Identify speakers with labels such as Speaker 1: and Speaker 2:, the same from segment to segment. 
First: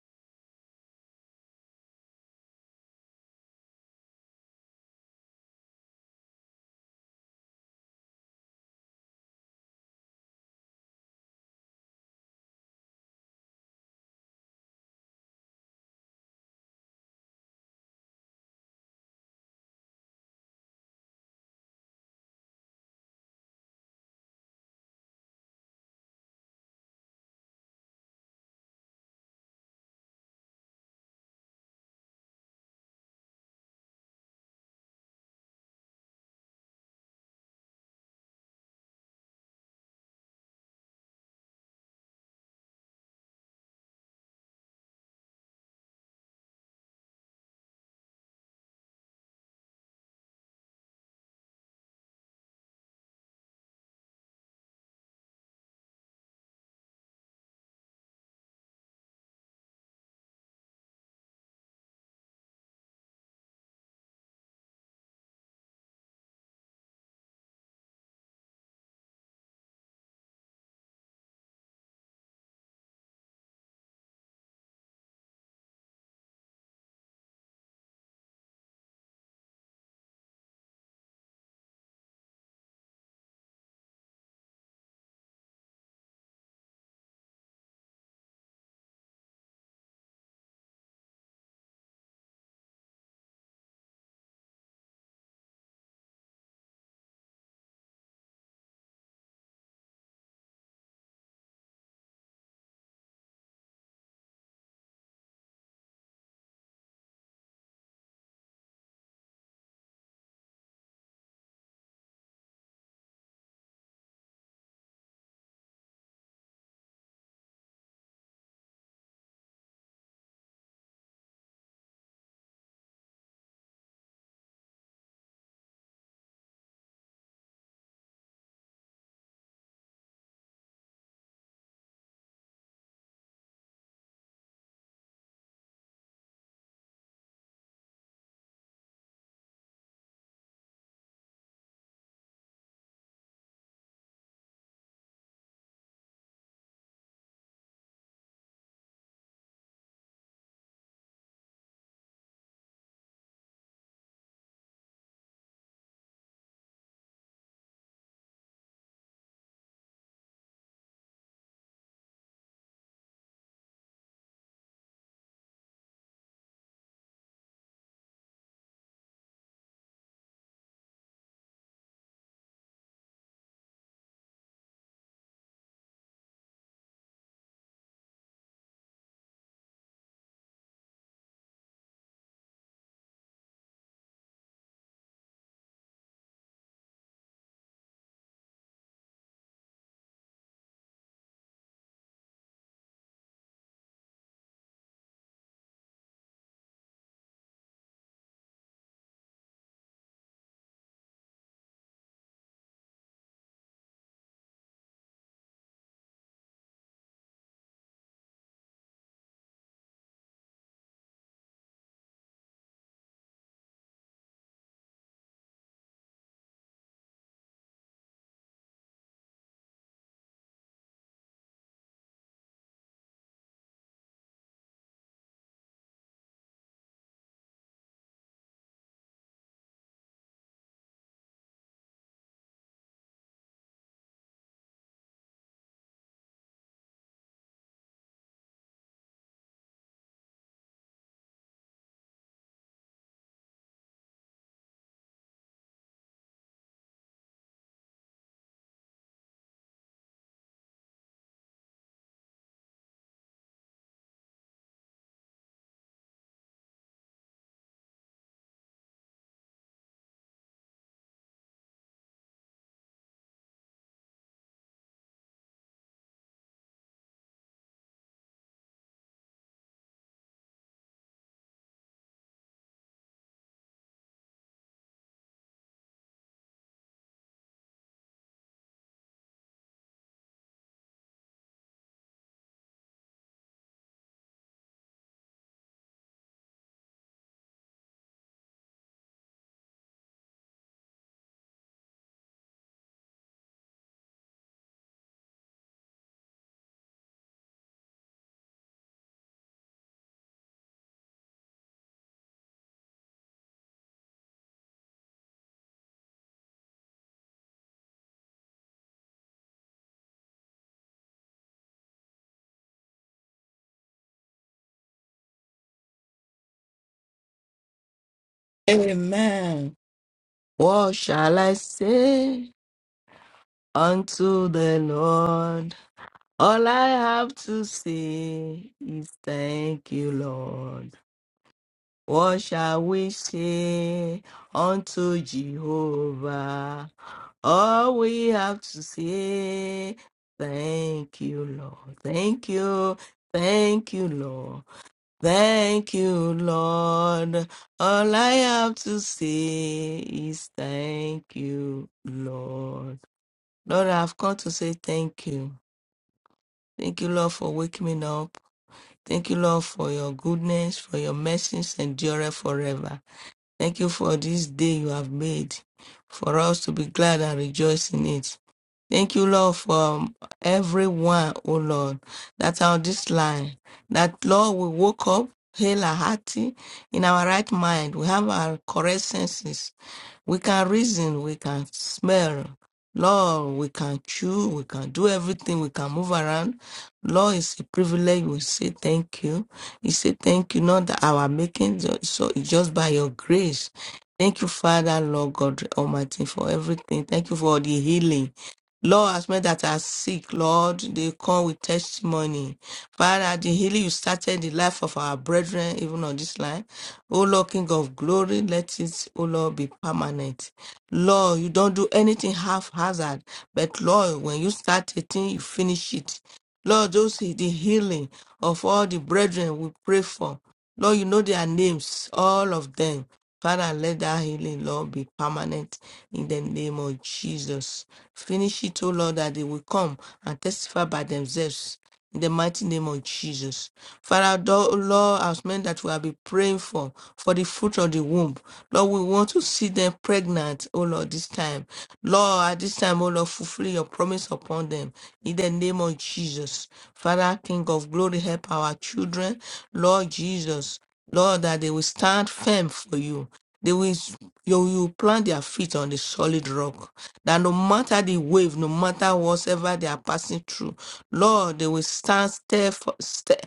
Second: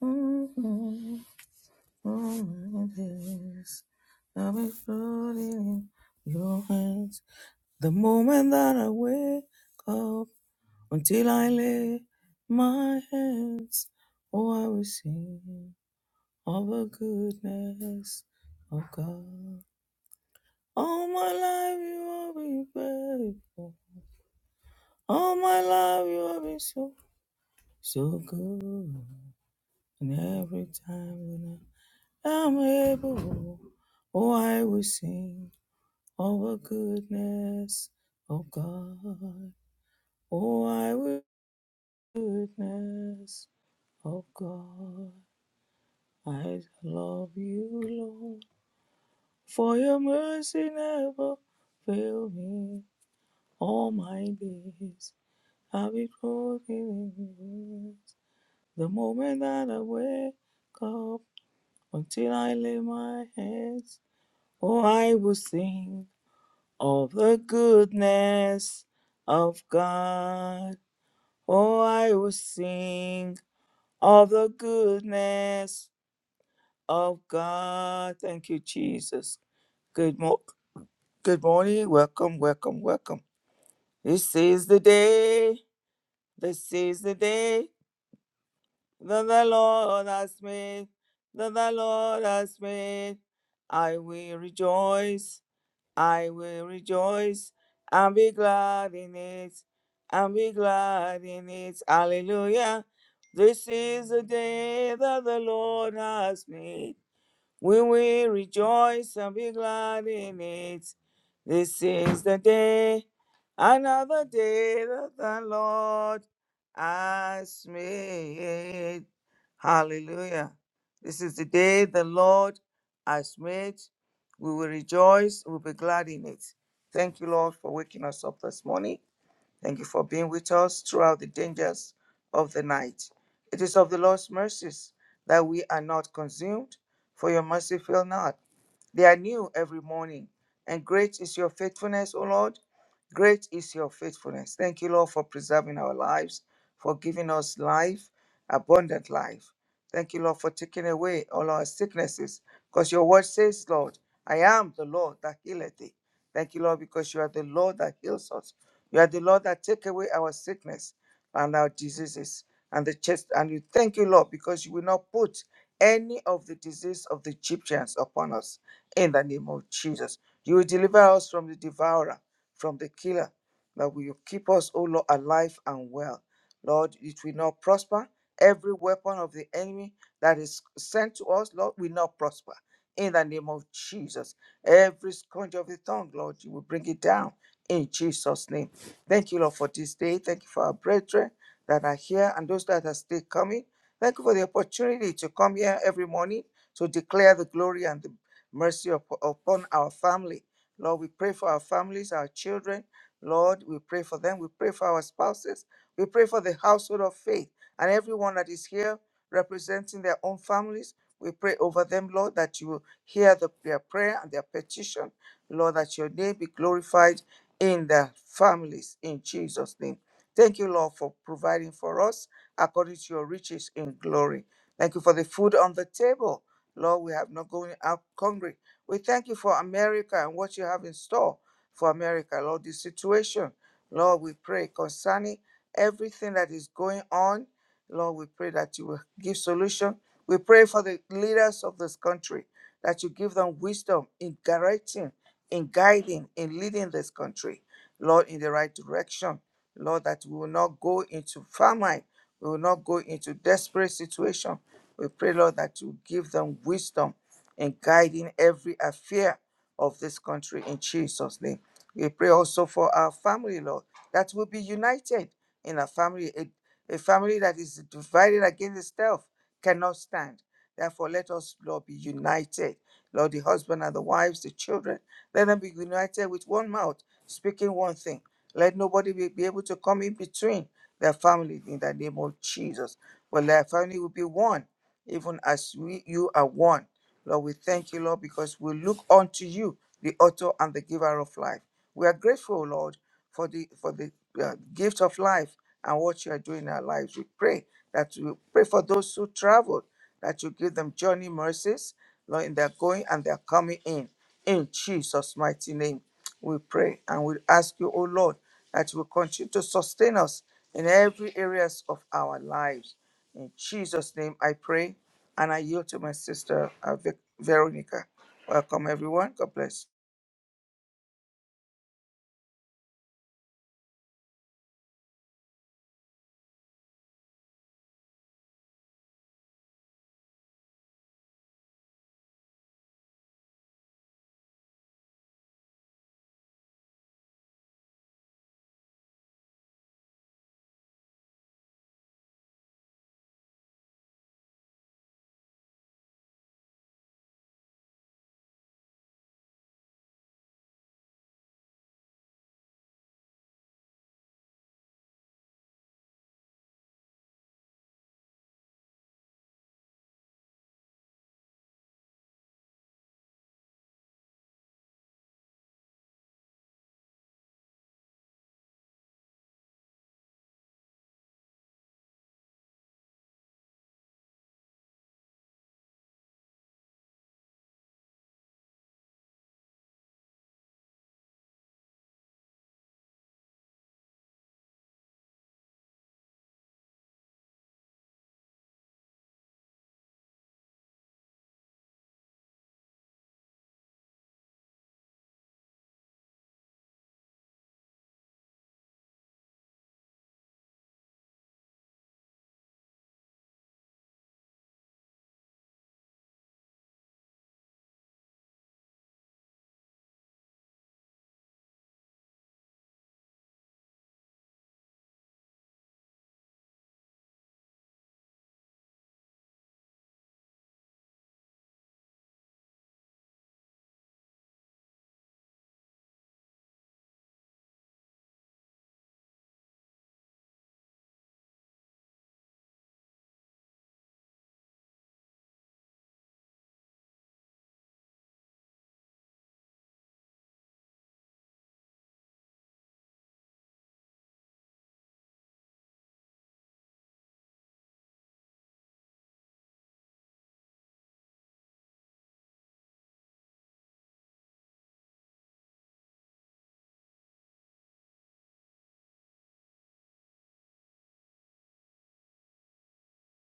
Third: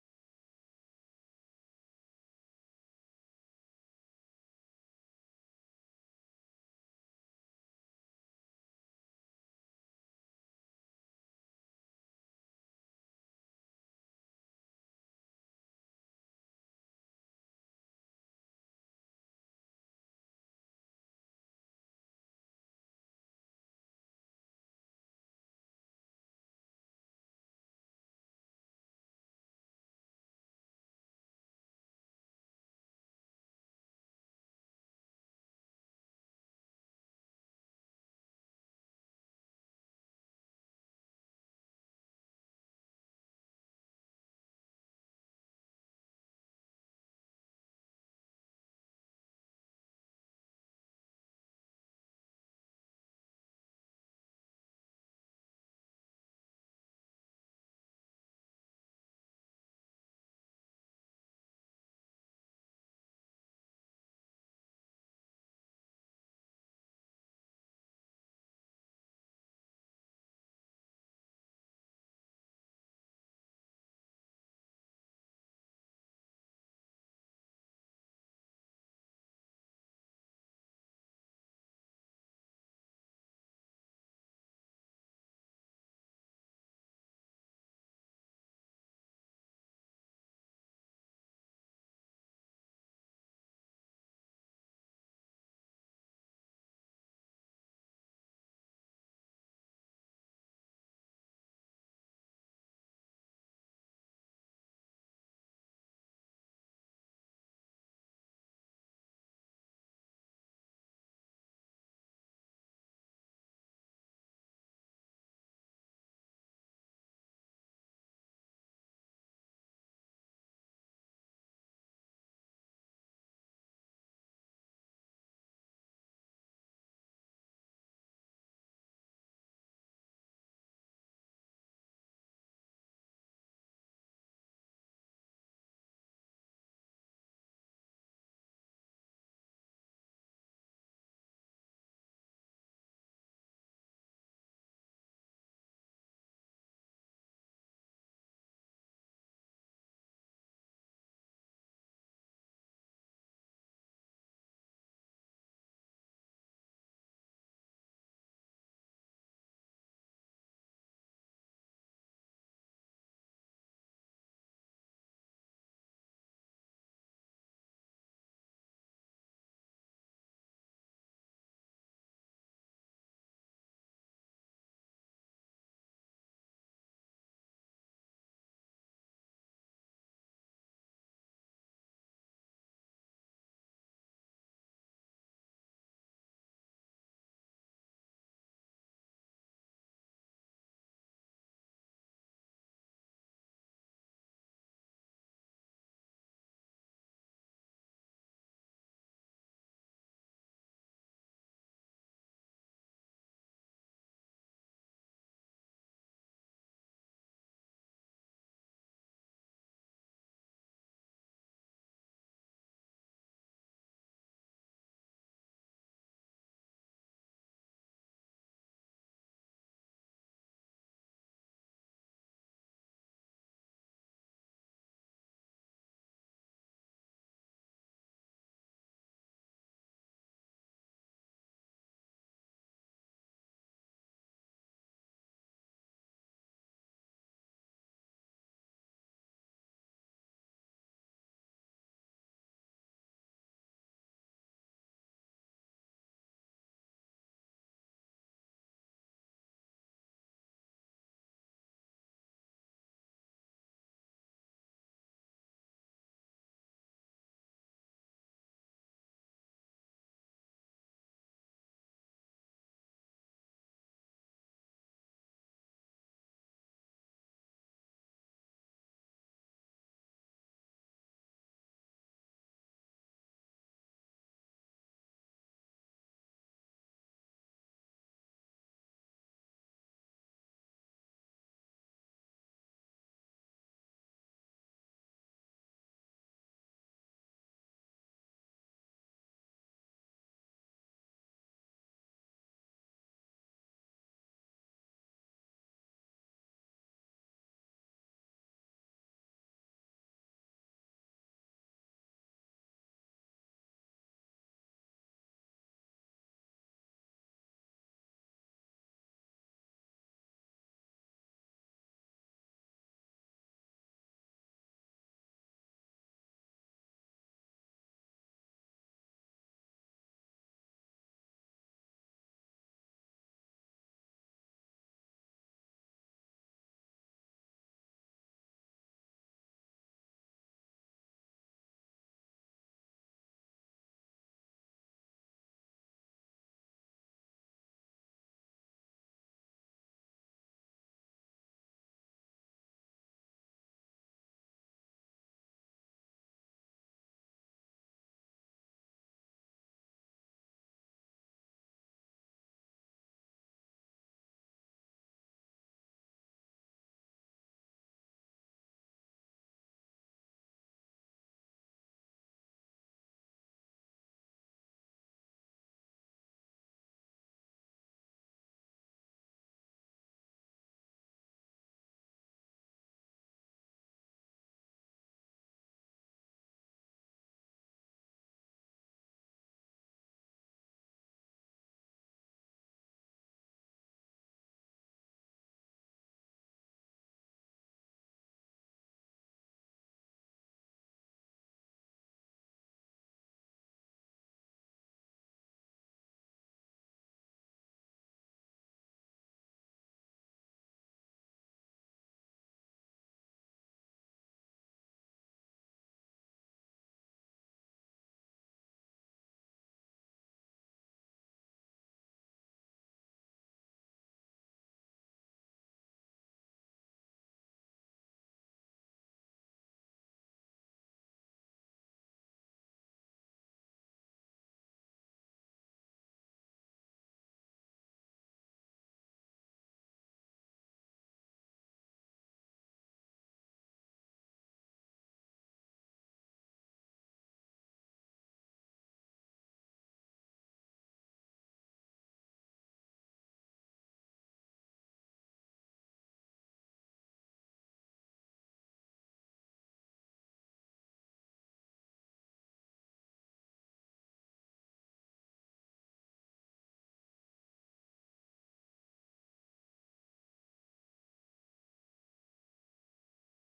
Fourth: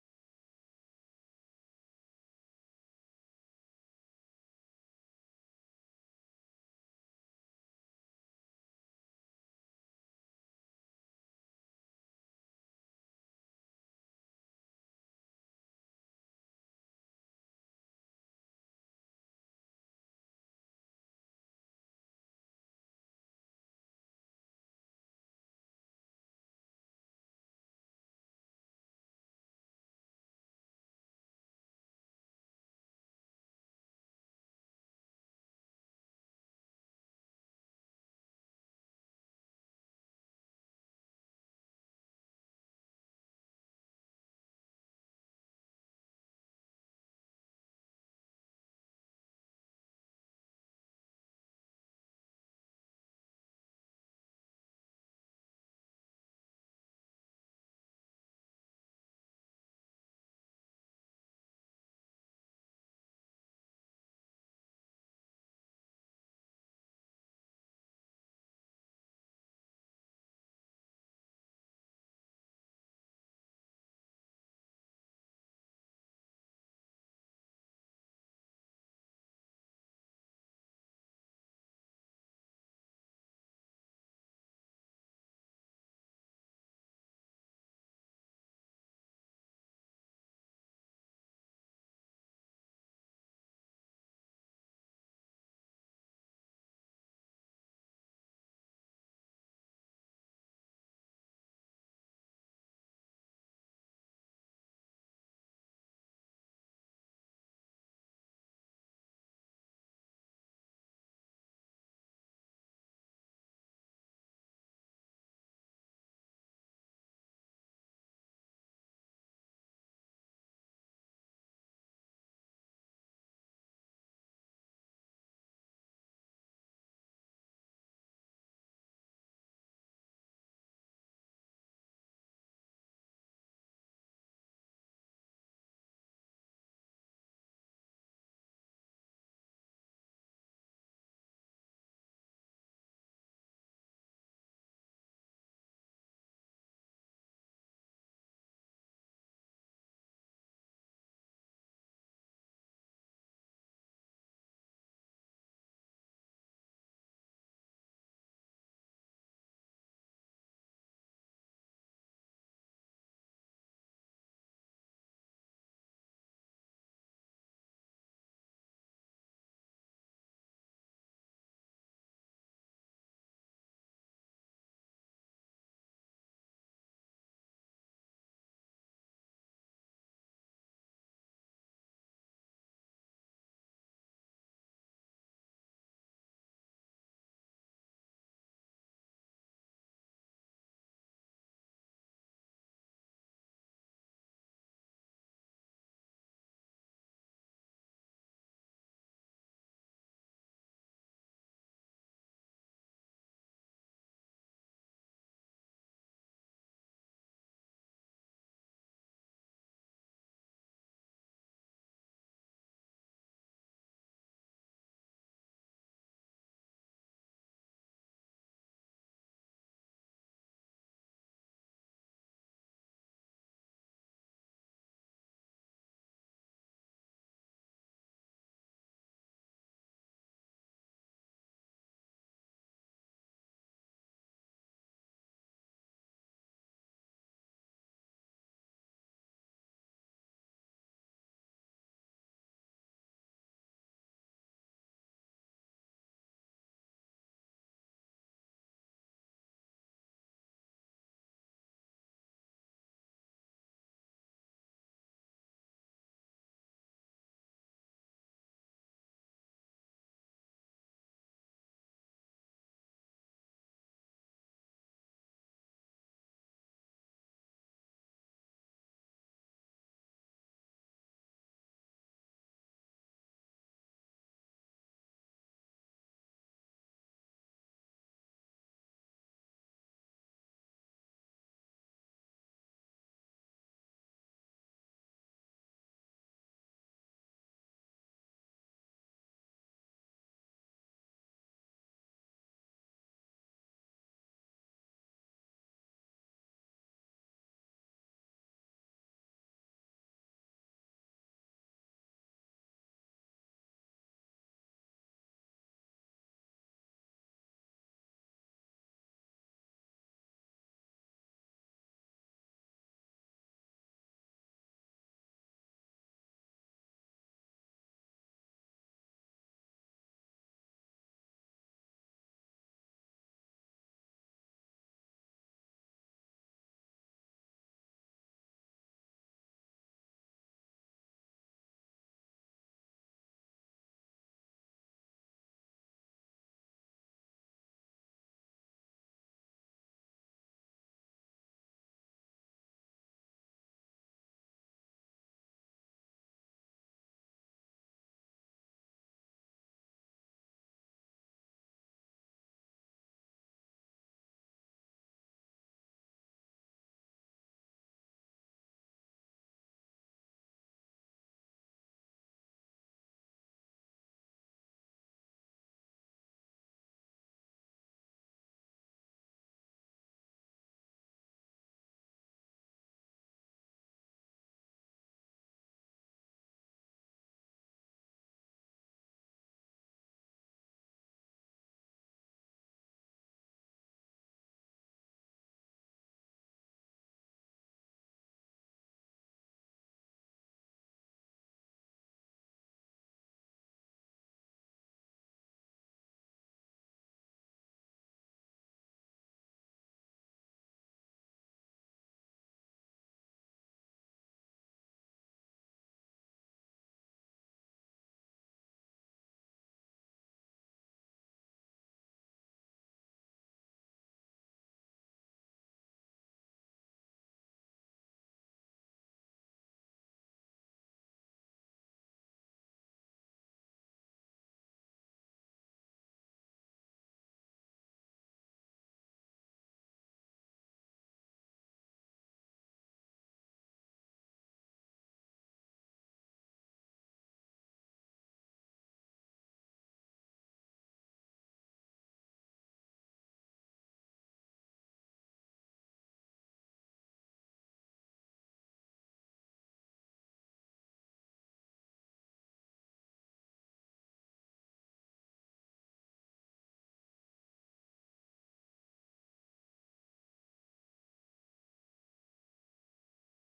Speaker 1: Mm, my days, I'll be floating in your hands. The moment that I wake up until I lay my hands, oh, I will sing of the goodness of God. All my life you have been faithful. All my life you have been so, so good. And every time when I i am able. Oh, I will sing of the goodness of God. Oh, I will goodness of God. I love you, Lord, for your mercy never fail me. All my days I'll be clothed in yours. The moment that I wake up until I lay my hands, oh, I will sing of the goodness of God. Oh, I will sing of the goodness of God. Thank you, Jesus. Good, mo- good morning. Welcome, welcome, welcome. This is the day. This is the day that the Lord has made. That the Lord has made. I will rejoice I will rejoice and be glad in it, and be glad in it. Hallelujah. This is the day that the Lord has made. We will rejoice and be glad in it. This is the day, another day that the Lord has made. Hallelujah. This is the day the Lord has made. We will rejoice, we'll be glad in it. Thank you, Lord, for waking us up this morning. Thank you for being with us throughout the dangers of the night. It is of the Lord's mercies that we are not consumed, for your mercy fail not. They are new every morning, and great is your faithfulness, O Lord. Great is your faithfulness. Thank you, Lord, for preserving our lives, for giving us life, abundant life. Thank you, Lord, for taking away all our sicknesses, because your word says, Lord, I am the Lord that healeth thee. Thank you, Lord, because you are the Lord that heals us. You are the Lord that take away our sickness and our diseases and the chest. And you thank you, Lord, because you will not put any of the disease of the Egyptians upon us in the name of Jesus. You will deliver us from the devourer, from the killer, that will keep us, O Lord, alive and well. Lord, it will not prosper. Every weapon of the enemy that is sent to us, Lord, will not prosper. In the name of Jesus. Every scourge of the tongue, Lord, you will bring it down in Jesus' name. Thank you, Lord, for this day. Thank you for our brethren that are here and those that are still coming. Thank you for the opportunity to come here every morning to declare the glory and the mercy up- upon our family. Lord, we pray for our families, our children. Lord, we pray for them. We pray for our spouses. We pray for the household of faith and everyone that is here representing their own families. We pray over them, Lord, that you will hear the, their prayer and their petition. Lord, that your name be glorified in their families in Jesus' name. Thank you, Lord, for providing for us according to your riches in glory. Thank you for the food on the table. Lord, we have not going out hungry. We thank you for America and what you have in store for America, Lord, This situation. Lord, we pray concerning everything that is going on. Lord, we pray that you will give solution. We pray for the leaders of this country, that you give them wisdom in directing in guiding and leading this country, Lord, in the right direction. Lord, that we will not go into famine, we will not go into desperate situation. We pray, Lord, that you give them wisdom in guiding every affair of this country in Jesus' name. We pray also for our family, Lord, that we'll be united in a family. A, a family that is divided against itself cannot stand. Therefore, let us, Lord, be united. Lord, the husband and the wives, the children, let them be united with one mouth, speaking one thing. Let nobody be, be able to come in between their family in the name of Jesus. But their family will be one, even as we you are one. Lord, we thank you, Lord, because we look unto you, the author and the giver of life. We are grateful, Lord for the for the uh, gift of life and what you are doing in our lives. We pray that you pray for those who traveled, that you give them journey mercies, Lord, in their going and their coming in. In Jesus' mighty name, we pray and we ask you, O Lord, that you will continue to sustain us in every areas of our lives. In Jesus' name, I pray and I yield to my sister uh, Vic- Veronica. Welcome, everyone. God
Speaker 2: Amen.
Speaker 1: bless.
Speaker 2: What shall I say unto the Lord? All I have to say is thank you, Lord. What shall we say unto Jehovah? All we have to say, thank you, Lord. Thank you. Thank you, Lord. Thank you, Lord. All I have to say is thank you, Lord. Lord, I've come to say thank you. Thank you, Lord, for waking me up. Thank you, Lord, for your goodness, for your mercies endure forever. Thank you for this day you have made, for us to be glad and rejoice in it. Thank you, Lord, for um, everyone, oh Lord, that are on this line. That, Lord, we woke up, hail our hearty, in our right mind. We have our correct senses. We can reason, we can smell. Lord, we can chew, we can do everything, we can move around. Lord, it's a privilege. We say thank you. You say thank you, not that our making, so so it's just by your grace. Thank you, Father, Lord God Almighty, for everything. Thank you for the healing. Lord, as many that are sick, Lord, they come with testimony. Father, the healing you started the life of our brethren, even on this line. O Lord, King of glory, let it, O Lord, be permanent. Lord, you don't do anything half hazard, but Lord, when you start a thing, you finish it. Lord, those the healing of all the brethren we pray for. Lord, you know their names, all of them. Father, let that healing, Lord, be permanent in the name of Jesus. Finish it, O Lord, that they will come and testify by themselves in the mighty name of Jesus. Father, tho- Lord, as men that we have been praying for, for the fruit of the womb, Lord, we want to see them pregnant, O Lord, this time. Lord, at this time, O Lord, fulfill your promise upon them in the name of Jesus. Father, King of glory, help our children, Lord Jesus. Lord, that they will stand firm for you. They will s- you will plant their feet on the solid rock. That no matter the wave, no matter whatever they are passing through, Lord, they will stand step for step,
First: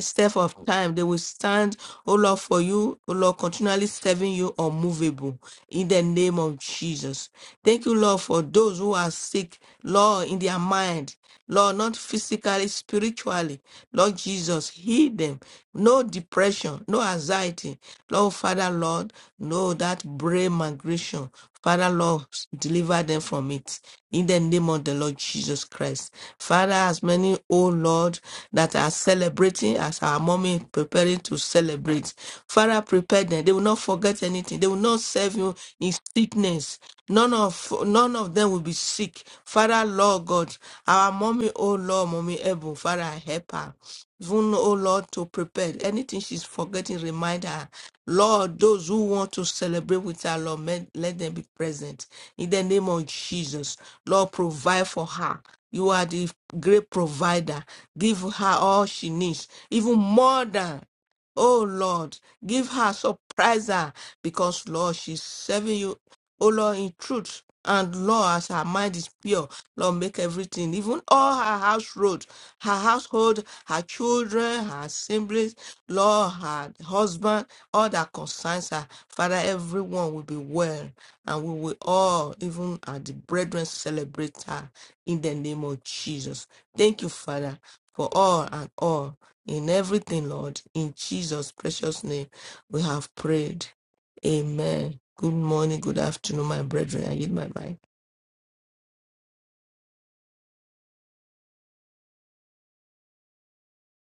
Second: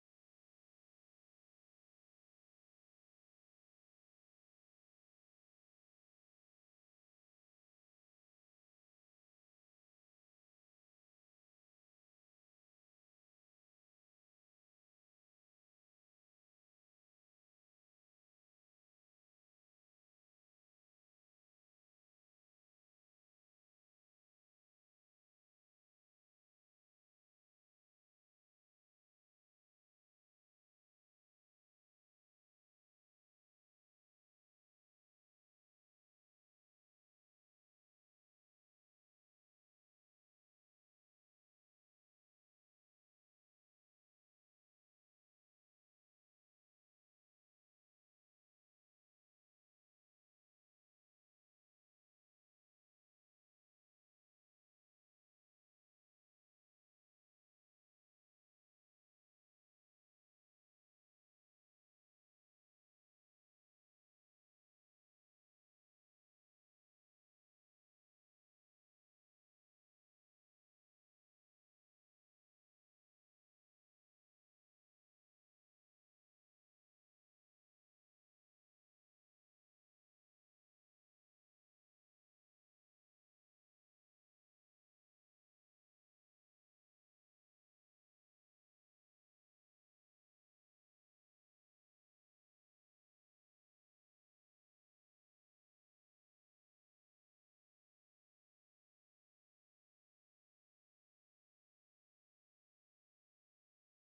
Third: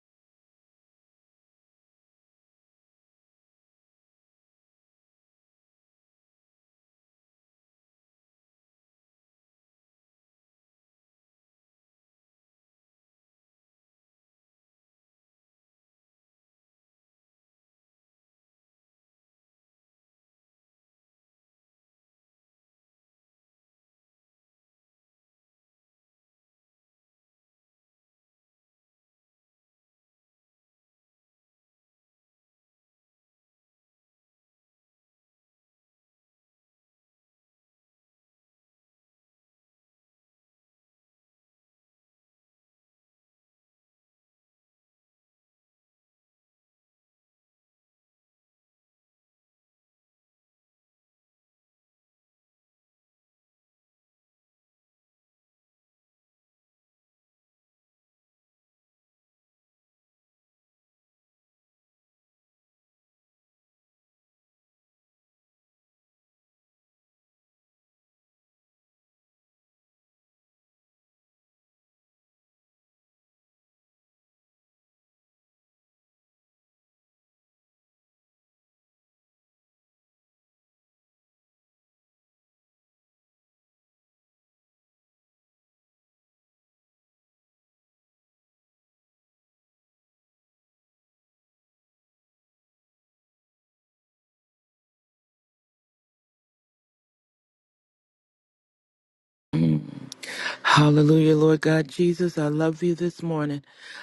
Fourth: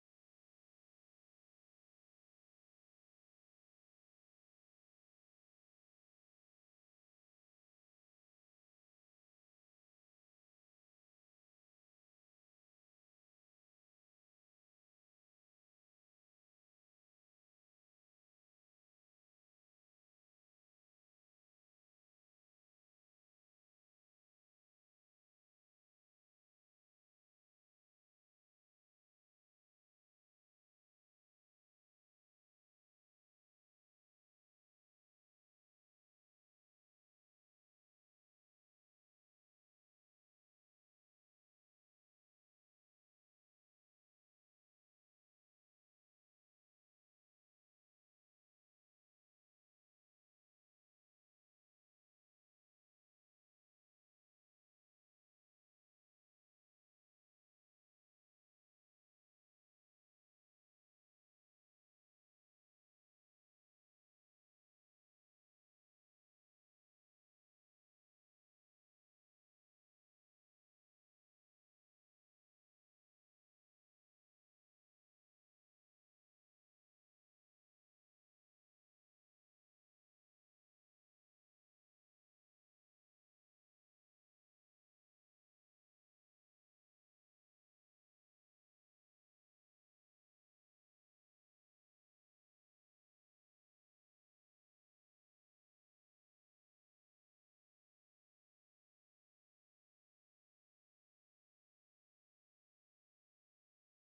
Speaker 2: step of time. They will stand, oh Lord, for you, oh Lord, continually serving you unmovable in the name of Jesus. Thank you, Lord, for those who are sick, Lord, in their mind, Lord, not physically, spiritually spiritually. Lord Jesus, heal them. No depression, no anxiety. Lord Father, Lord, no that brain migration. Father, Lord, deliver them from it. In the name of the Lord Jesus Christ. Father, as many, oh Lord, that are celebrating as our mommy preparing to celebrate. Father, prepare them. They will not forget anything. They will not serve you in sickness. None of none of them will be sick. Father, Lord God, our mommy, oh Lord, mommy Ebo, Father, help her. Even, oh Lord, to prepare anything she's forgetting, remind her. Lord, those who want to celebrate with her, Lord, let, let them be present. In the name of Jesus, Lord, provide for her. You are the great provider. Give her all she needs, even more than Oh Lord, give her, surprise her, because Lord, she's serving you O Lord, in truth and law, as her mind is pure, Lord, make everything, even all her house road, her household, her children, her siblings, Lord, her husband, all that concerns her. Father, everyone will be well, and we will all, even at the brethren, celebrate her in the name of Jesus. Thank you, Father, for all and all. In everything, Lord, in Jesus' precious name, we have prayed. Amen. Good morning, good afternoon, my brethren. I yield my mic.
Speaker 3: Mm. Hallelujah, Lord God Jesus. I love you this morning.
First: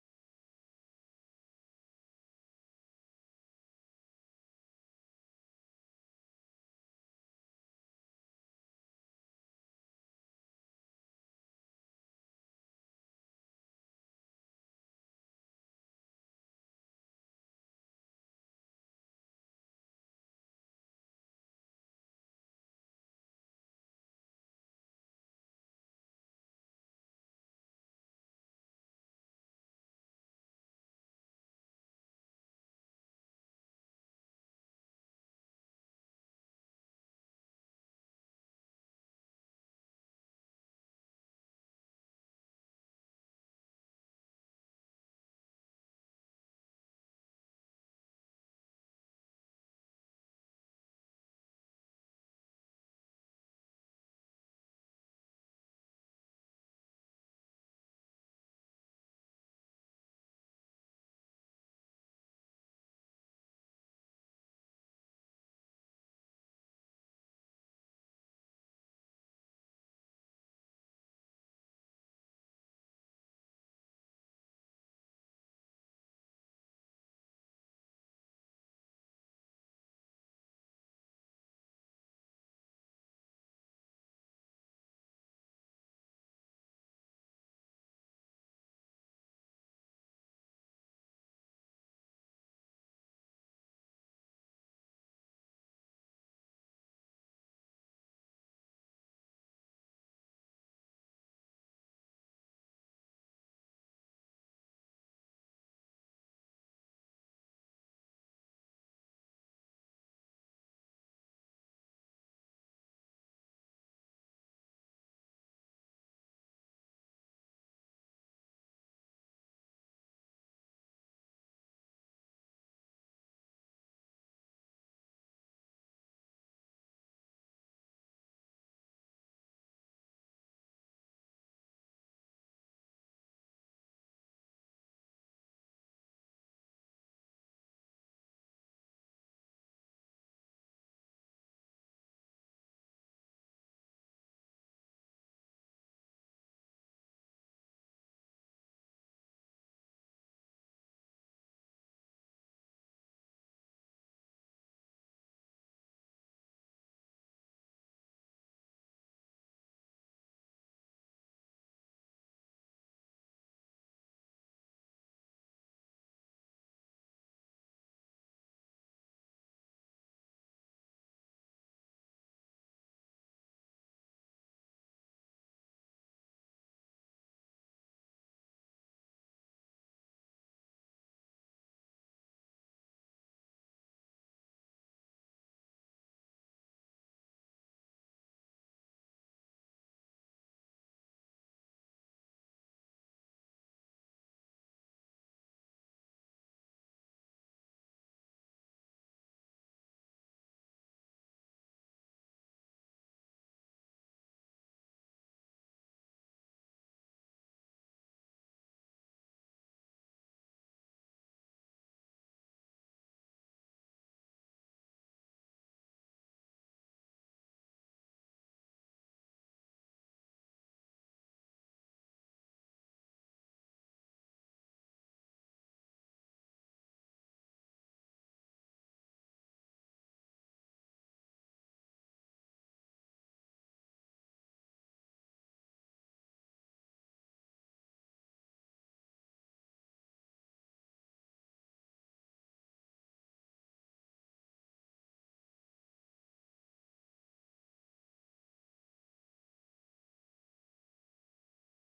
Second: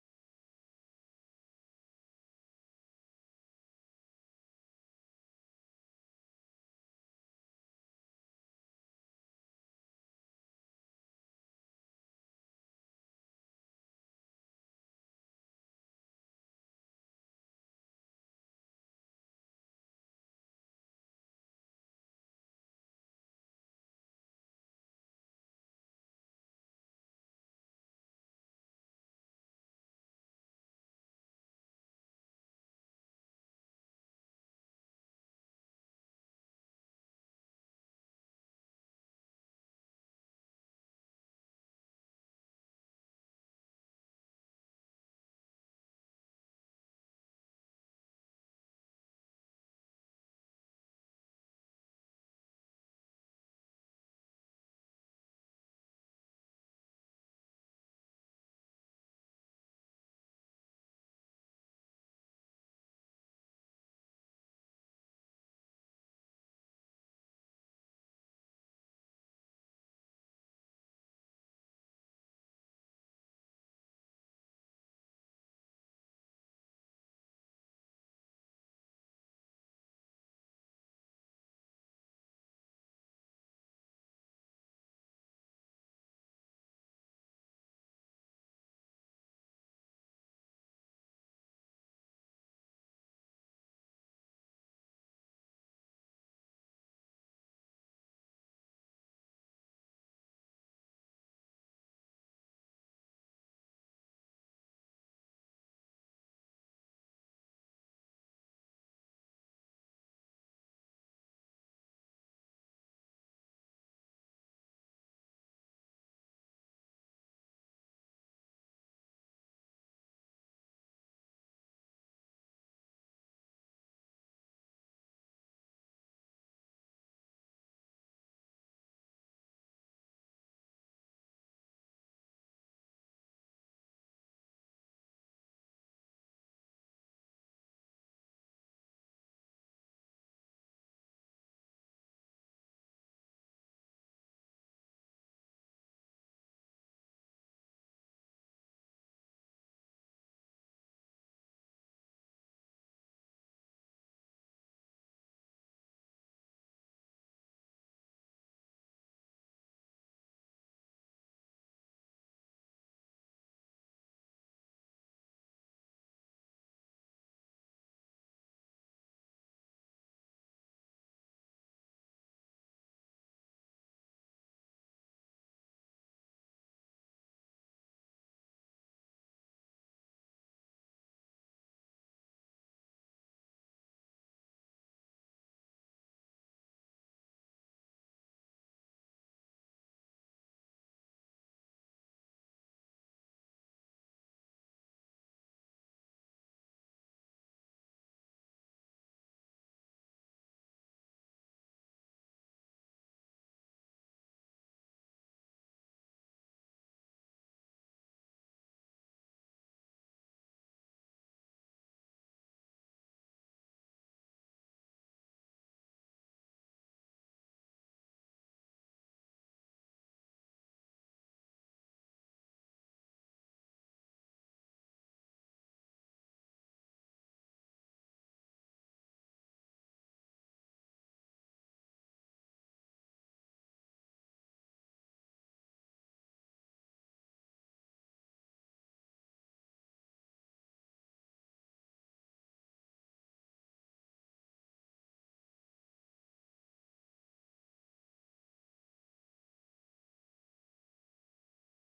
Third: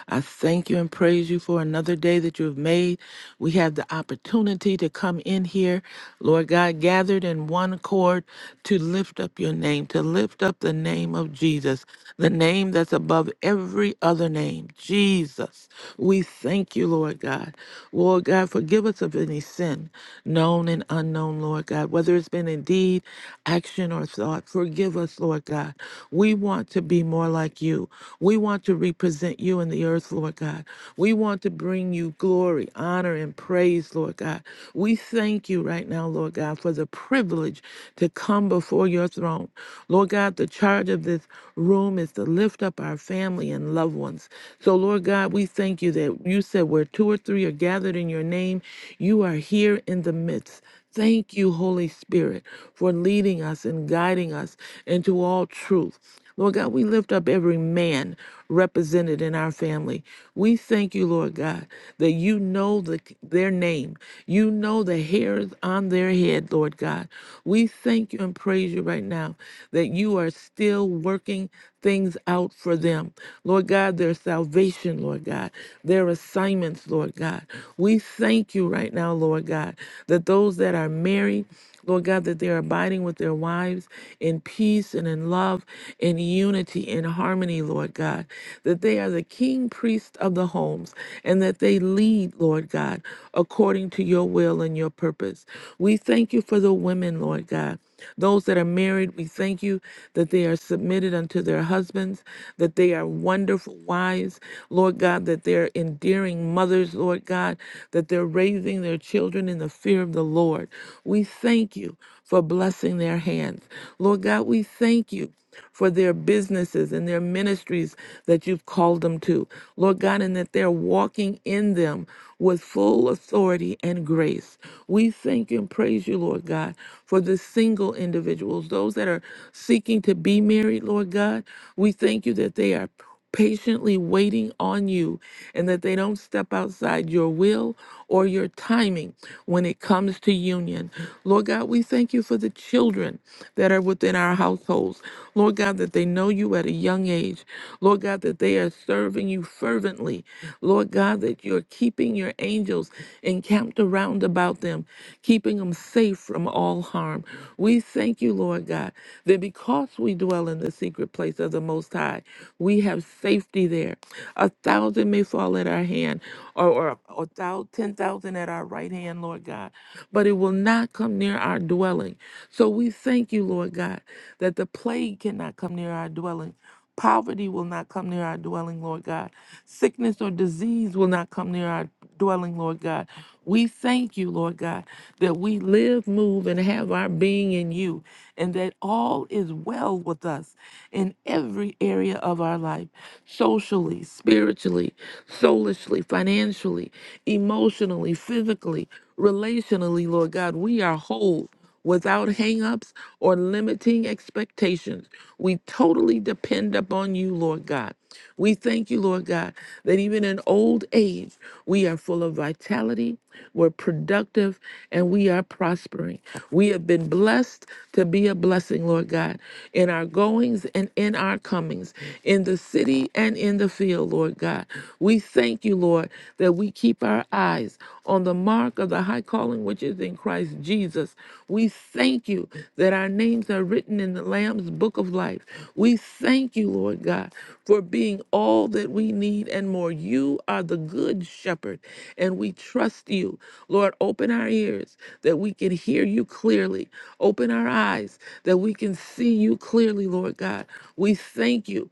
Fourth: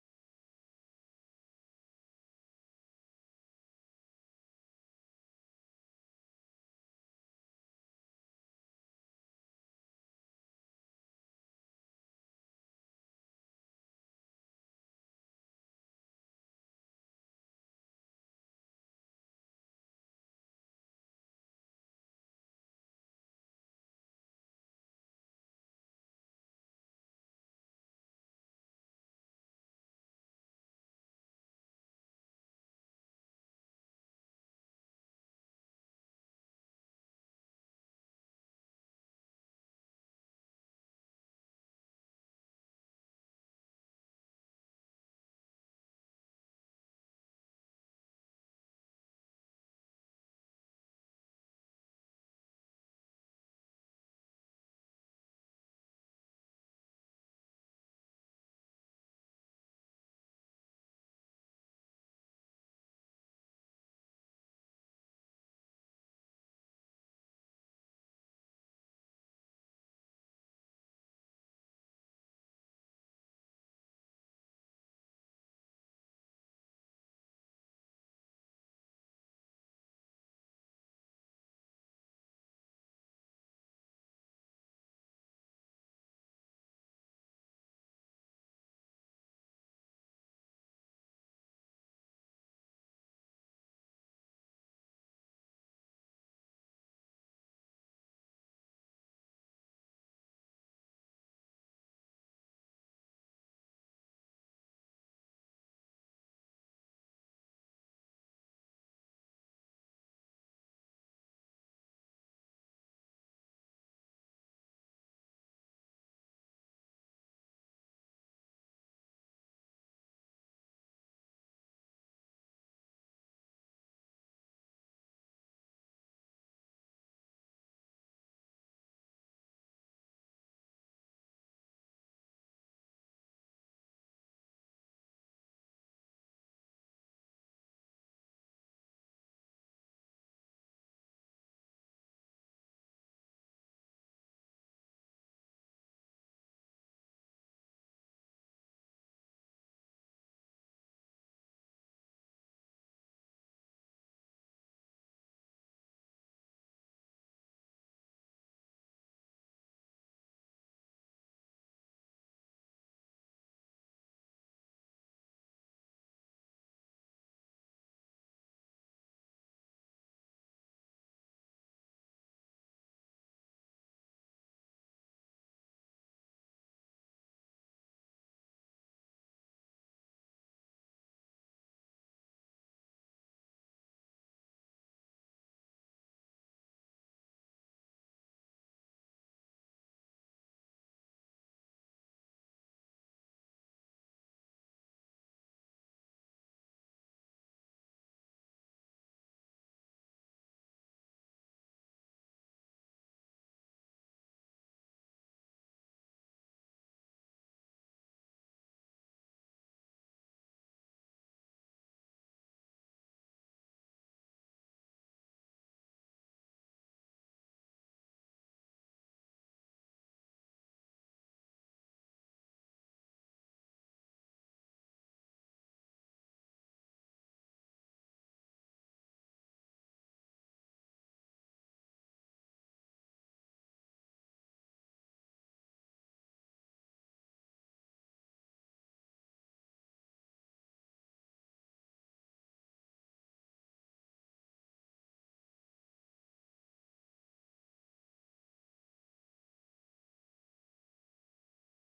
Speaker 3: I thank you and praise you for another day that you have made. We have the opportunity to come in here, Lord God, gathered in one accord to lift up your name, to lift up the name of Jesus, the name that's above every other name, Jesus. We thank you, Lord God. Lord God, forgive us of any sin, known and unknown, Lord God, whether it's been in deed, action, or thought. Forgive us, Lord God. We want to be more like you you. We want to represent you in the earth, Lord God. We want to bring you glory, honor, and praise, Lord God. We thank you right now, Lord God, for the privilege to come before your throne. Lord God, the charge of this room is to lift up our family and loved ones. So, Lord God, we thank you that you said where two or three are gathered in your name, you are here in the midst. Thank you, Holy Spirit, for leading us and guiding us into all truth. Lord God, we lift up every man represented in our family. We thank you, Lord God, that you know the, their name. You know the hairs on their head, Lord God. We thank you and praise you right now that you are still working things out for them. Lord God, their salvation, Lord God, their assignments, Lord God. We thank you right now, Lord God, that those that are married, Lord God, that they're abiding with their wives in peace and in love, in unity, in harmony, Lord God. That they are the king priest of the homes and that they lead, Lord God, according to your will and your purpose. We thank you for the women, Lord God. Those that are married, we thank you that they are submitted unto their husbands, that they are wonderful wives, Lord God, that they're endearing mothers, Lord God, that they're raising their children in the fear fear of the Lord. We thank you for blessing their hands. Lord God, we thank you for their businesses and their ministries that you've called them to. Lord God, and that they're walking in them with full authority and grace. We thank and praise you, Lord God, for the single individuals, those that are seeking to be married, Lord God. We thank you that they are patiently waiting on you and that they don't step outside your will or your timing when it comes to union. Lord God, we thank you for the children that are within our households. Lord God, that they know you at a young age. Lord God, that they are serving you first fervently. Lord God, that you're keeping your angels encamped around about them, keeping them safe from all harm. We thank you, Lord God, that because we dwell in the secret place of the Most High, we have safety there. A thousand may fall at our hand, or, or a thousand, ten thousand at our right hand, Lord God, but it will not come near our dwelling. So we thank you, Lord God, that the plague cannot come near our dwelling Poverty will not come near our dwelling, Lord God. Sickness or disease will not come near our dwelling, Lord God. We thank you, Lord God, that we live, move, and have our being in you, and that all is well with us in every area of our life socially, spiritually, soulishly, financially, emotionally, physically, relationally, Lord God. We are whole without hangups or limiting expectations. We totally depend upon you, Lord God. We thank you, Lord God, that even in old age, we are full of vitality we're productive and we are prospering. We have been blessed to be a blessing, Lord God, in our goings and in our comings, in the city and in the field, Lord God. We thank you, Lord, that we keep our eyes on the mark of the high calling which is in Christ Jesus. We thank you that our names are written in the Lamb's book of life. We thank you, Lord God, for being all all that we need and more. You are the good shepherd, and we trust you. Lord, open our ears that we can hear you clearly. Open our eyes that we can see you clearly, Lord God. We thank you.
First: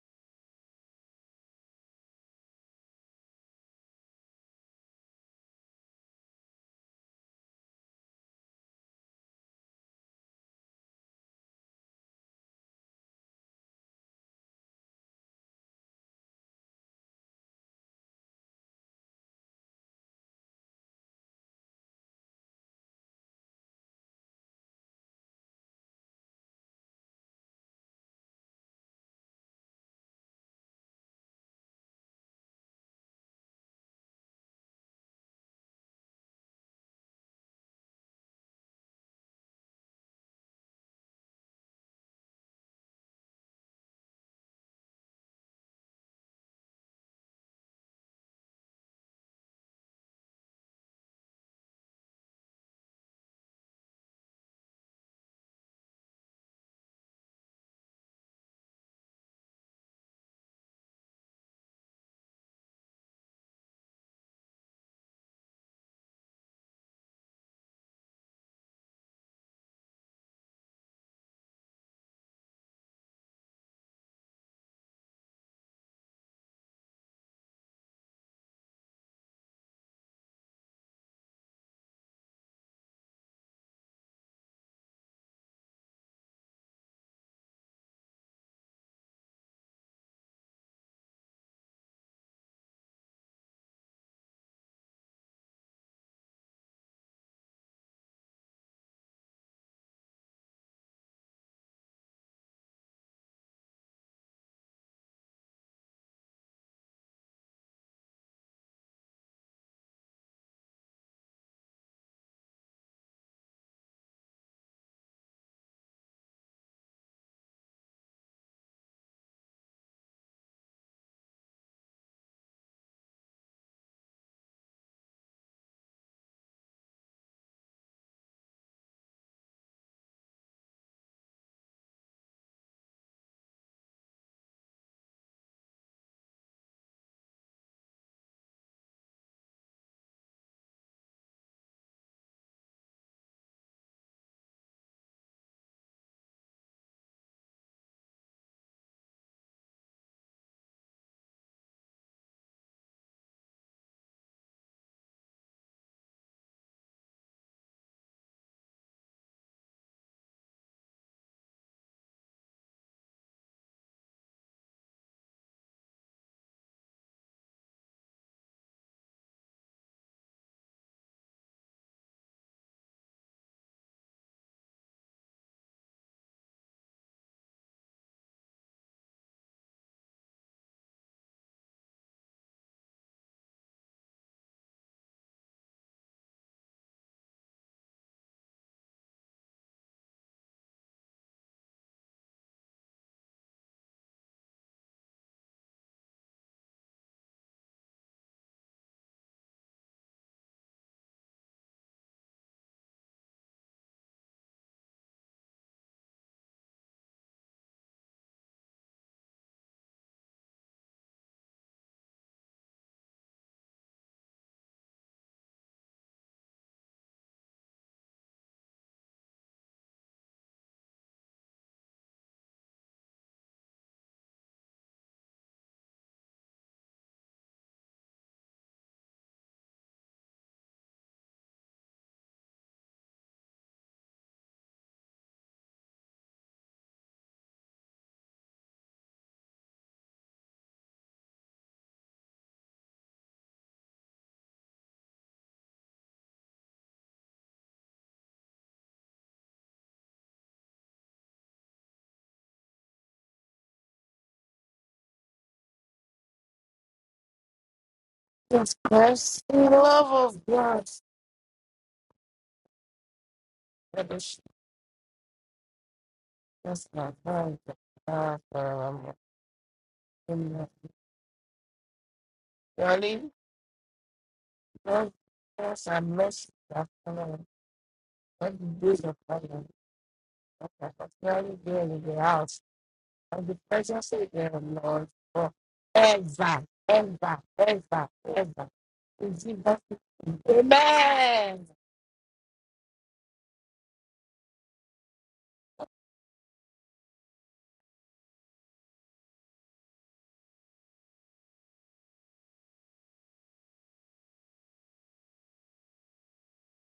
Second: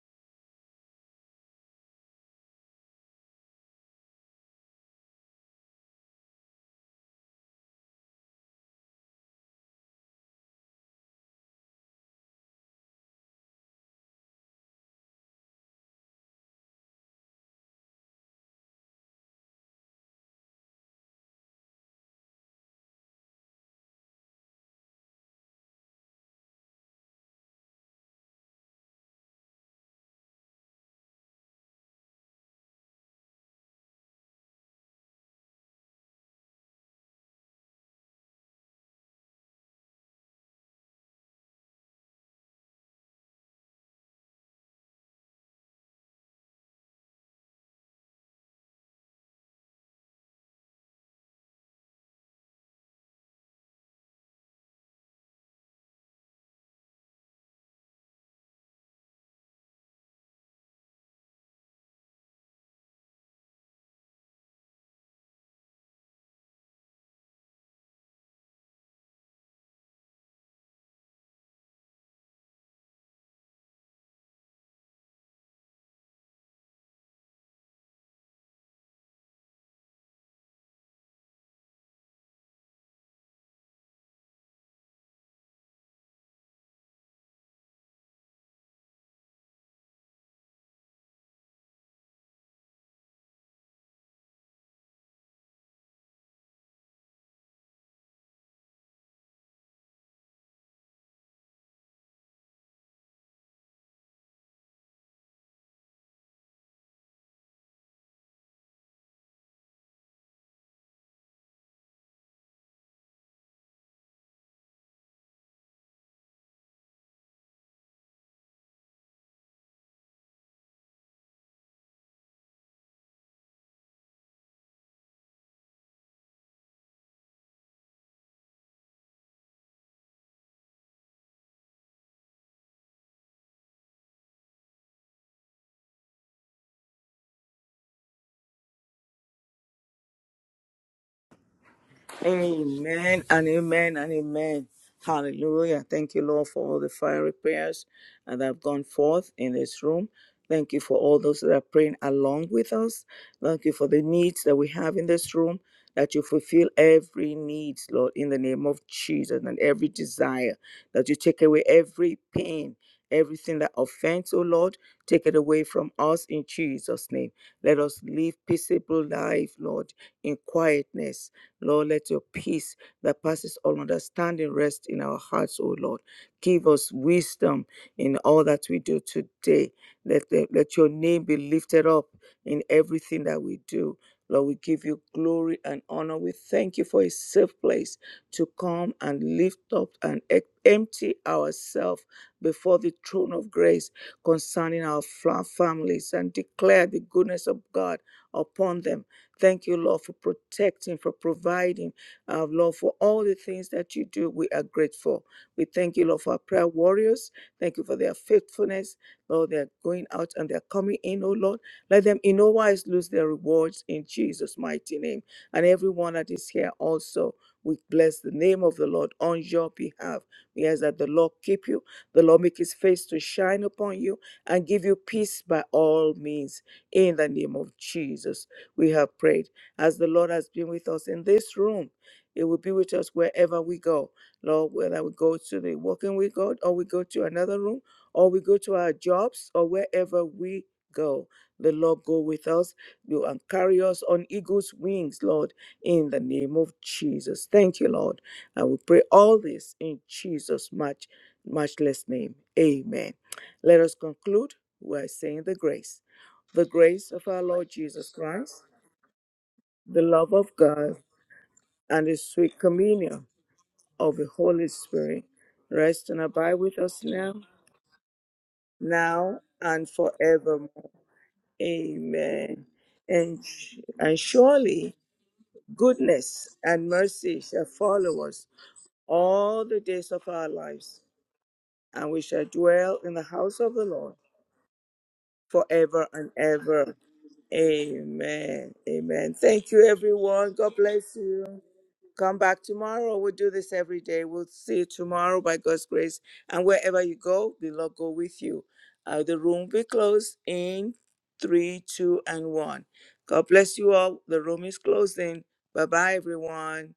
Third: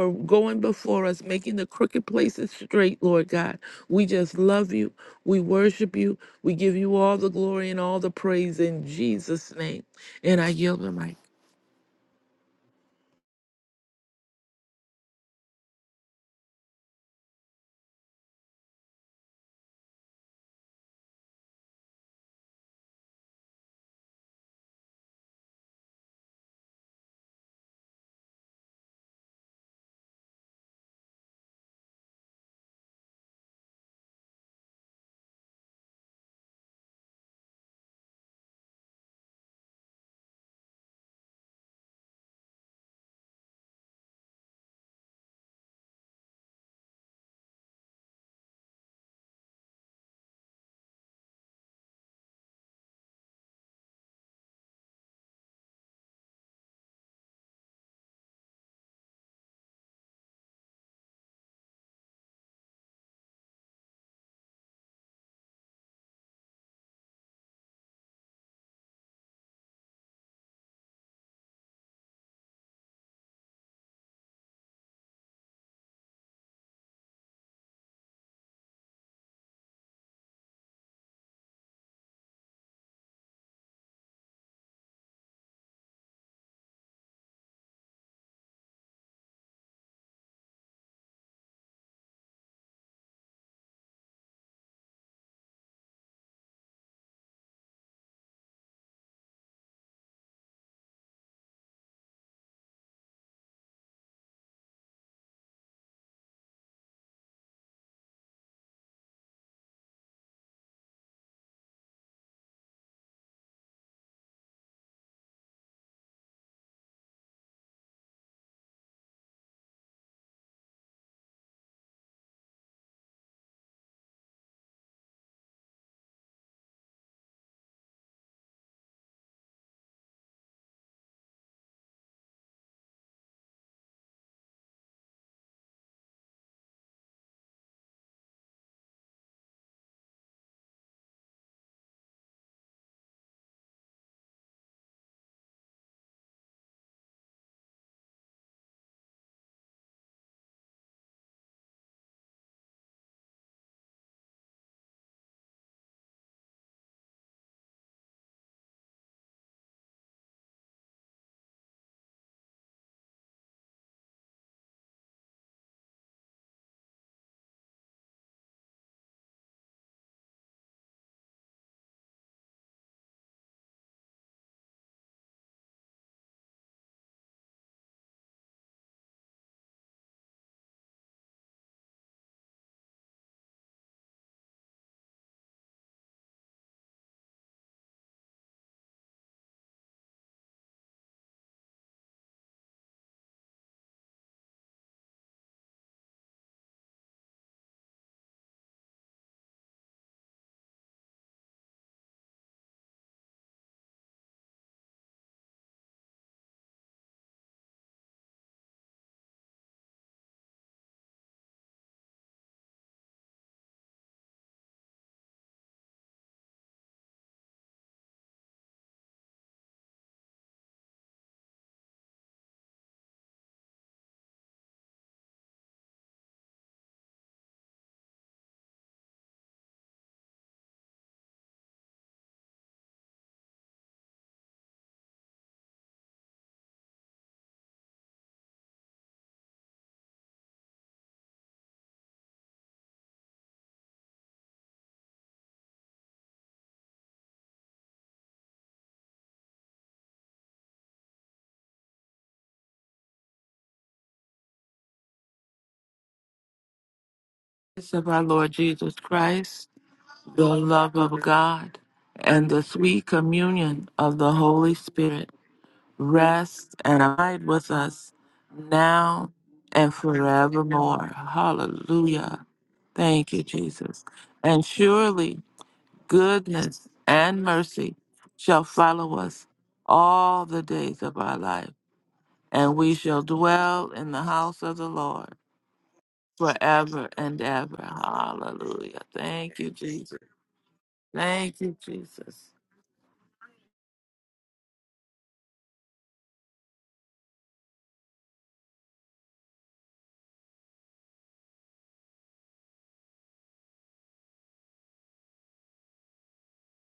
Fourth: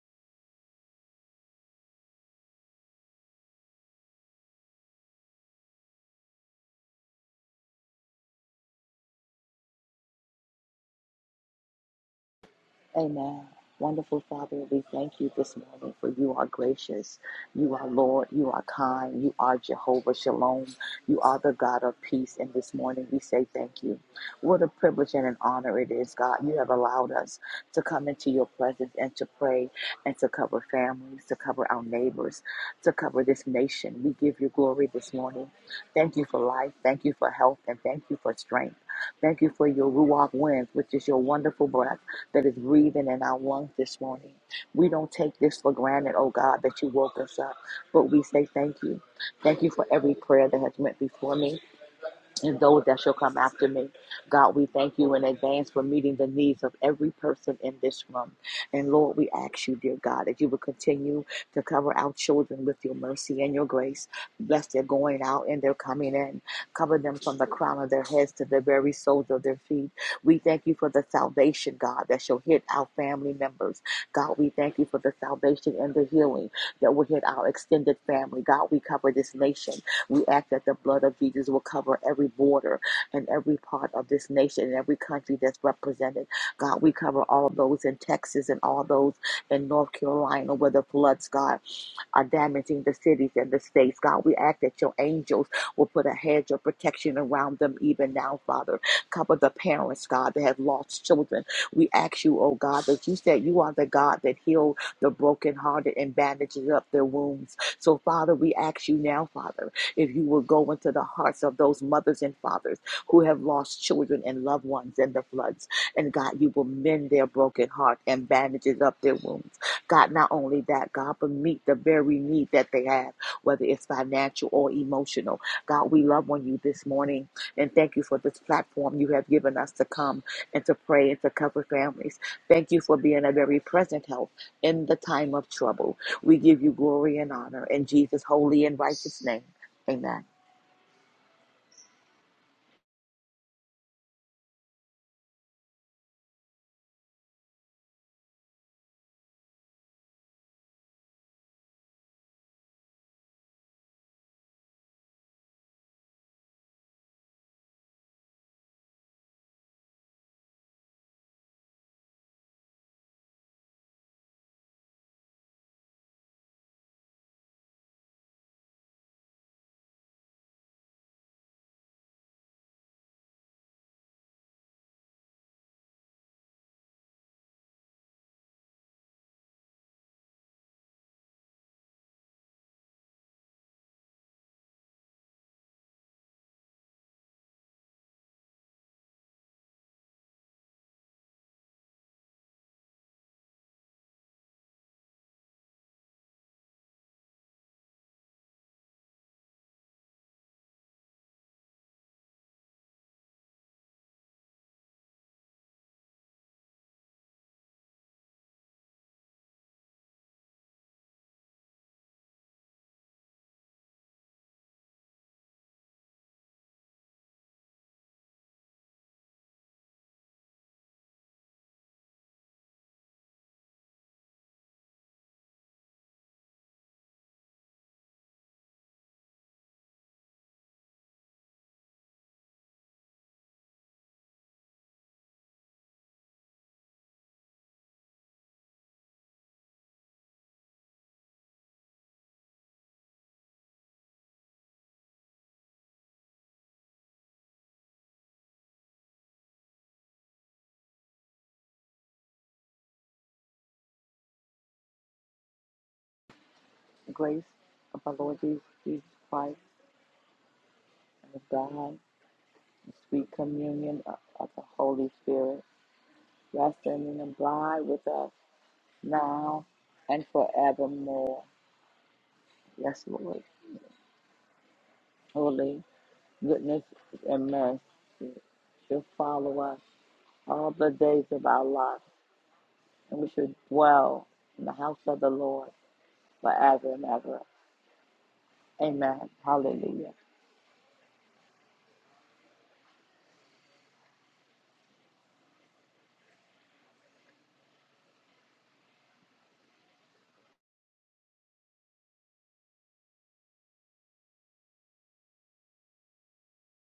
Speaker 3: For going before us, making the crooked places straight, Lord God. We just love you. We worship you. We give you all the glory and all the praise in Jesus' name. And I yield the mic.
Speaker 4: Amen. Wonderful Father, we thank you this morning for you are gracious. You are Lord. You are kind. You are Jehovah Shalom. You are the God of peace. And this morning we say thank you. What a privilege and an honor it is, God. You have allowed us to come into your presence and to pray and to cover families, to cover our neighbors, to cover this nation. We give you glory this morning. Thank you for life. Thank you for health. And thank you for strength. Thank you for your Ruach winds, which is your wonderful breath that is breathing in our lungs this morning. We don't take this for granted, oh God, that you woke us up, but we say thank you. Thank you for every prayer that has went before me and those that shall come after me. God, we thank you in advance for meeting the needs of every person in this room. And Lord, we ask you, dear God, that you will continue to cover our children with your mercy and your grace. Bless their going out and their coming in. Cover them from the crown of their heads to the very soles of their feet. We thank you for the salvation, God, that shall hit our family members. God, we thank you for the salvation and the healing that will hit our extended family. God, we cover this nation. We ask that the blood of Jesus will cover every border and every part of this nation and every country that's represented. God, we cover all those in Texas and all those in North Carolina where the floods, God are damaging the cities and the states. God, we ask that your angels will put a hedge of protection around them even now, Father. Cover the parents, God, that have lost children. We ask you, oh God, that you said you are the God that healed the brokenhearted and bandages up their wounds. So, Father, we ask you now, Father, if you will go into the hearts of those mothers and fathers who have lost children and loved ones in the floods. And God, you will mend their broken heart and bandages up their wounds. God, not only that, God, but meet the very need that they have, whether it's financial or emotional. God, we love on you this morning and thank you for this platform you have given us to come and to pray and to cover families. Thank you for being a very present help in the time of trouble. We give you glory and honor in Jesus' holy and righteous name. Amen.
Speaker 1: Amen and amen and amen. Hallelujah. Thank you, Lord, for all the fiery prayers that have gone forth in this room. Thank you for all those that are praying along with us. Thank you for the needs that we have in this room, that you fulfill every need, Lord, in the name of Jesus, and every desire, that you take away every pain, everything that offends, oh Lord, take it away from us in Jesus' name. Let us live peaceable life, Lord, in quietness Lord, let your peace that passes all understanding rest in our hearts, O Lord. Give us wisdom in all that we do today. Let, the- let your name be lifted up in everything that we do. Lord, we give you glory and honor. We thank you for a safe place to come and lift up and e- empty ourselves before the throne of grace concerning our fa- families and declare the goodness of God upon them Thank you, Lord, for protecting, for providing, uh, Lord, for all the things that you do. We are grateful. We thank you, Lord, for our prayer warriors. Thank you for their faithfulness. Lord, they're going out and they're coming in, oh Lord. Let them in no wise lose their rewards in Jesus' mighty name. And everyone that is here also, we bless the name of the Lord on your behalf. We ask that the Lord keep you, the Lord make his face to shine upon you and give you peace by all means in the name of Jesus we have prayed. As the Lord has been with us in this room, it will be with us wherever we go. Lord, whether we go to the walking with God or we go to another room or we go to our jobs or wherever we go. The Lord go with us. You and carry us on eagle's wings, Lord, in the name of Jesus. Thank you, Lord. And we pray all this in Jesus' much, matchless name. Amen. Let us conclude by saying the grace. The grace of our
Speaker 4: Grace
Speaker 1: Lord
Speaker 4: of
Speaker 3: Of
Speaker 1: Jesus
Speaker 4: our
Speaker 3: our
Speaker 4: Lord
Speaker 3: Lord
Speaker 4: Jesus
Speaker 1: Christ
Speaker 2: This
Speaker 3: Jesus Christ.
Speaker 4: Christ
Speaker 2: the
Speaker 1: the love
Speaker 2: love of
Speaker 3: the
Speaker 1: of
Speaker 2: God,
Speaker 1: God,
Speaker 3: love of
Speaker 4: and the
Speaker 3: God,
Speaker 4: God,
Speaker 1: and the
Speaker 3: and
Speaker 1: sweet
Speaker 3: the
Speaker 4: the
Speaker 3: sweet
Speaker 1: communion
Speaker 4: sweet
Speaker 3: communion
Speaker 4: communion
Speaker 2: that
Speaker 4: of
Speaker 1: of
Speaker 3: of
Speaker 1: the
Speaker 3: the
Speaker 2: is
Speaker 4: of the
Speaker 1: Holy
Speaker 3: Holy
Speaker 4: Holy
Speaker 1: Spirit
Speaker 3: Spirit
Speaker 4: Spirit,
Speaker 1: rest and abide
Speaker 3: rest
Speaker 4: rest
Speaker 1: with
Speaker 2: just
Speaker 1: us
Speaker 3: and
Speaker 2: my
Speaker 4: and
Speaker 1: now,
Speaker 3: abide
Speaker 2: mind. God,
Speaker 3: with
Speaker 4: abide with
Speaker 3: us
Speaker 4: us
Speaker 2: the Father, um,
Speaker 3: now
Speaker 1: now
Speaker 4: now
Speaker 1: and
Speaker 3: and
Speaker 4: and
Speaker 2: in
Speaker 1: forevermore.
Speaker 3: forevermore.
Speaker 4: forevermore.
Speaker 3: Hallelujah.
Speaker 1: Amen.
Speaker 4: Yes,
Speaker 3: Thank
Speaker 1: And,
Speaker 4: Lord.
Speaker 3: you, Jesus.
Speaker 1: and
Speaker 3: And
Speaker 1: surely
Speaker 3: surely
Speaker 4: Holy
Speaker 2: yes, I miss
Speaker 1: goodness
Speaker 4: goodness
Speaker 1: and
Speaker 2: you.
Speaker 3: goodness
Speaker 1: mercy
Speaker 2: fellow.
Speaker 3: and
Speaker 4: and
Speaker 1: shall
Speaker 4: mercy
Speaker 3: mercy
Speaker 1: follow us
Speaker 2: What
Speaker 3: shall
Speaker 2: do you do
Speaker 4: shall
Speaker 2: the
Speaker 3: follow us
Speaker 4: follow
Speaker 1: all
Speaker 2: fellow?
Speaker 4: us
Speaker 1: the days of
Speaker 3: all
Speaker 1: our
Speaker 3: the
Speaker 4: all the
Speaker 1: lives,
Speaker 3: days of
Speaker 4: days
Speaker 3: our
Speaker 4: of
Speaker 2: Very
Speaker 4: our
Speaker 3: life,
Speaker 4: life,
Speaker 2: in
Speaker 1: and
Speaker 2: the
Speaker 1: we shall
Speaker 2: house,
Speaker 3: and we
Speaker 1: dwell in
Speaker 4: and
Speaker 3: shall
Speaker 1: the
Speaker 4: we
Speaker 2: and
Speaker 4: should
Speaker 2: the
Speaker 1: house of the
Speaker 3: dwell
Speaker 2: presence
Speaker 3: in
Speaker 1: Lord
Speaker 3: the
Speaker 4: dwell
Speaker 2: of
Speaker 3: house
Speaker 2: the
Speaker 4: in the
Speaker 3: of the
Speaker 4: house
Speaker 2: Lord
Speaker 4: of the
Speaker 3: Lord
Speaker 4: Lord
Speaker 1: forever and
Speaker 2: forever,
Speaker 4: forever
Speaker 1: ever.
Speaker 4: and
Speaker 3: forever
Speaker 2: ever,
Speaker 4: ever.
Speaker 3: and ever.
Speaker 2: ever, ever.
Speaker 1: Amen.
Speaker 3: Hallelujah.
Speaker 4: Amen.
Speaker 2: In
Speaker 1: Amen.
Speaker 2: Jesus'
Speaker 3: Thank
Speaker 1: Thank
Speaker 3: you,
Speaker 1: you,
Speaker 2: name.
Speaker 4: Hallelujah.
Speaker 3: Jesus.
Speaker 1: everyone. God bless you.
Speaker 3: Thank
Speaker 2: Amen.
Speaker 3: you,
Speaker 1: Come
Speaker 3: Jesus.
Speaker 1: back tomorrow. We'll do this every day. We'll see you tomorrow by God's grace. And wherever you go, the Lord go with you. Uh, the room will be closed in three, two, and one. God bless you all. The room is closing. Bye bye, everyone.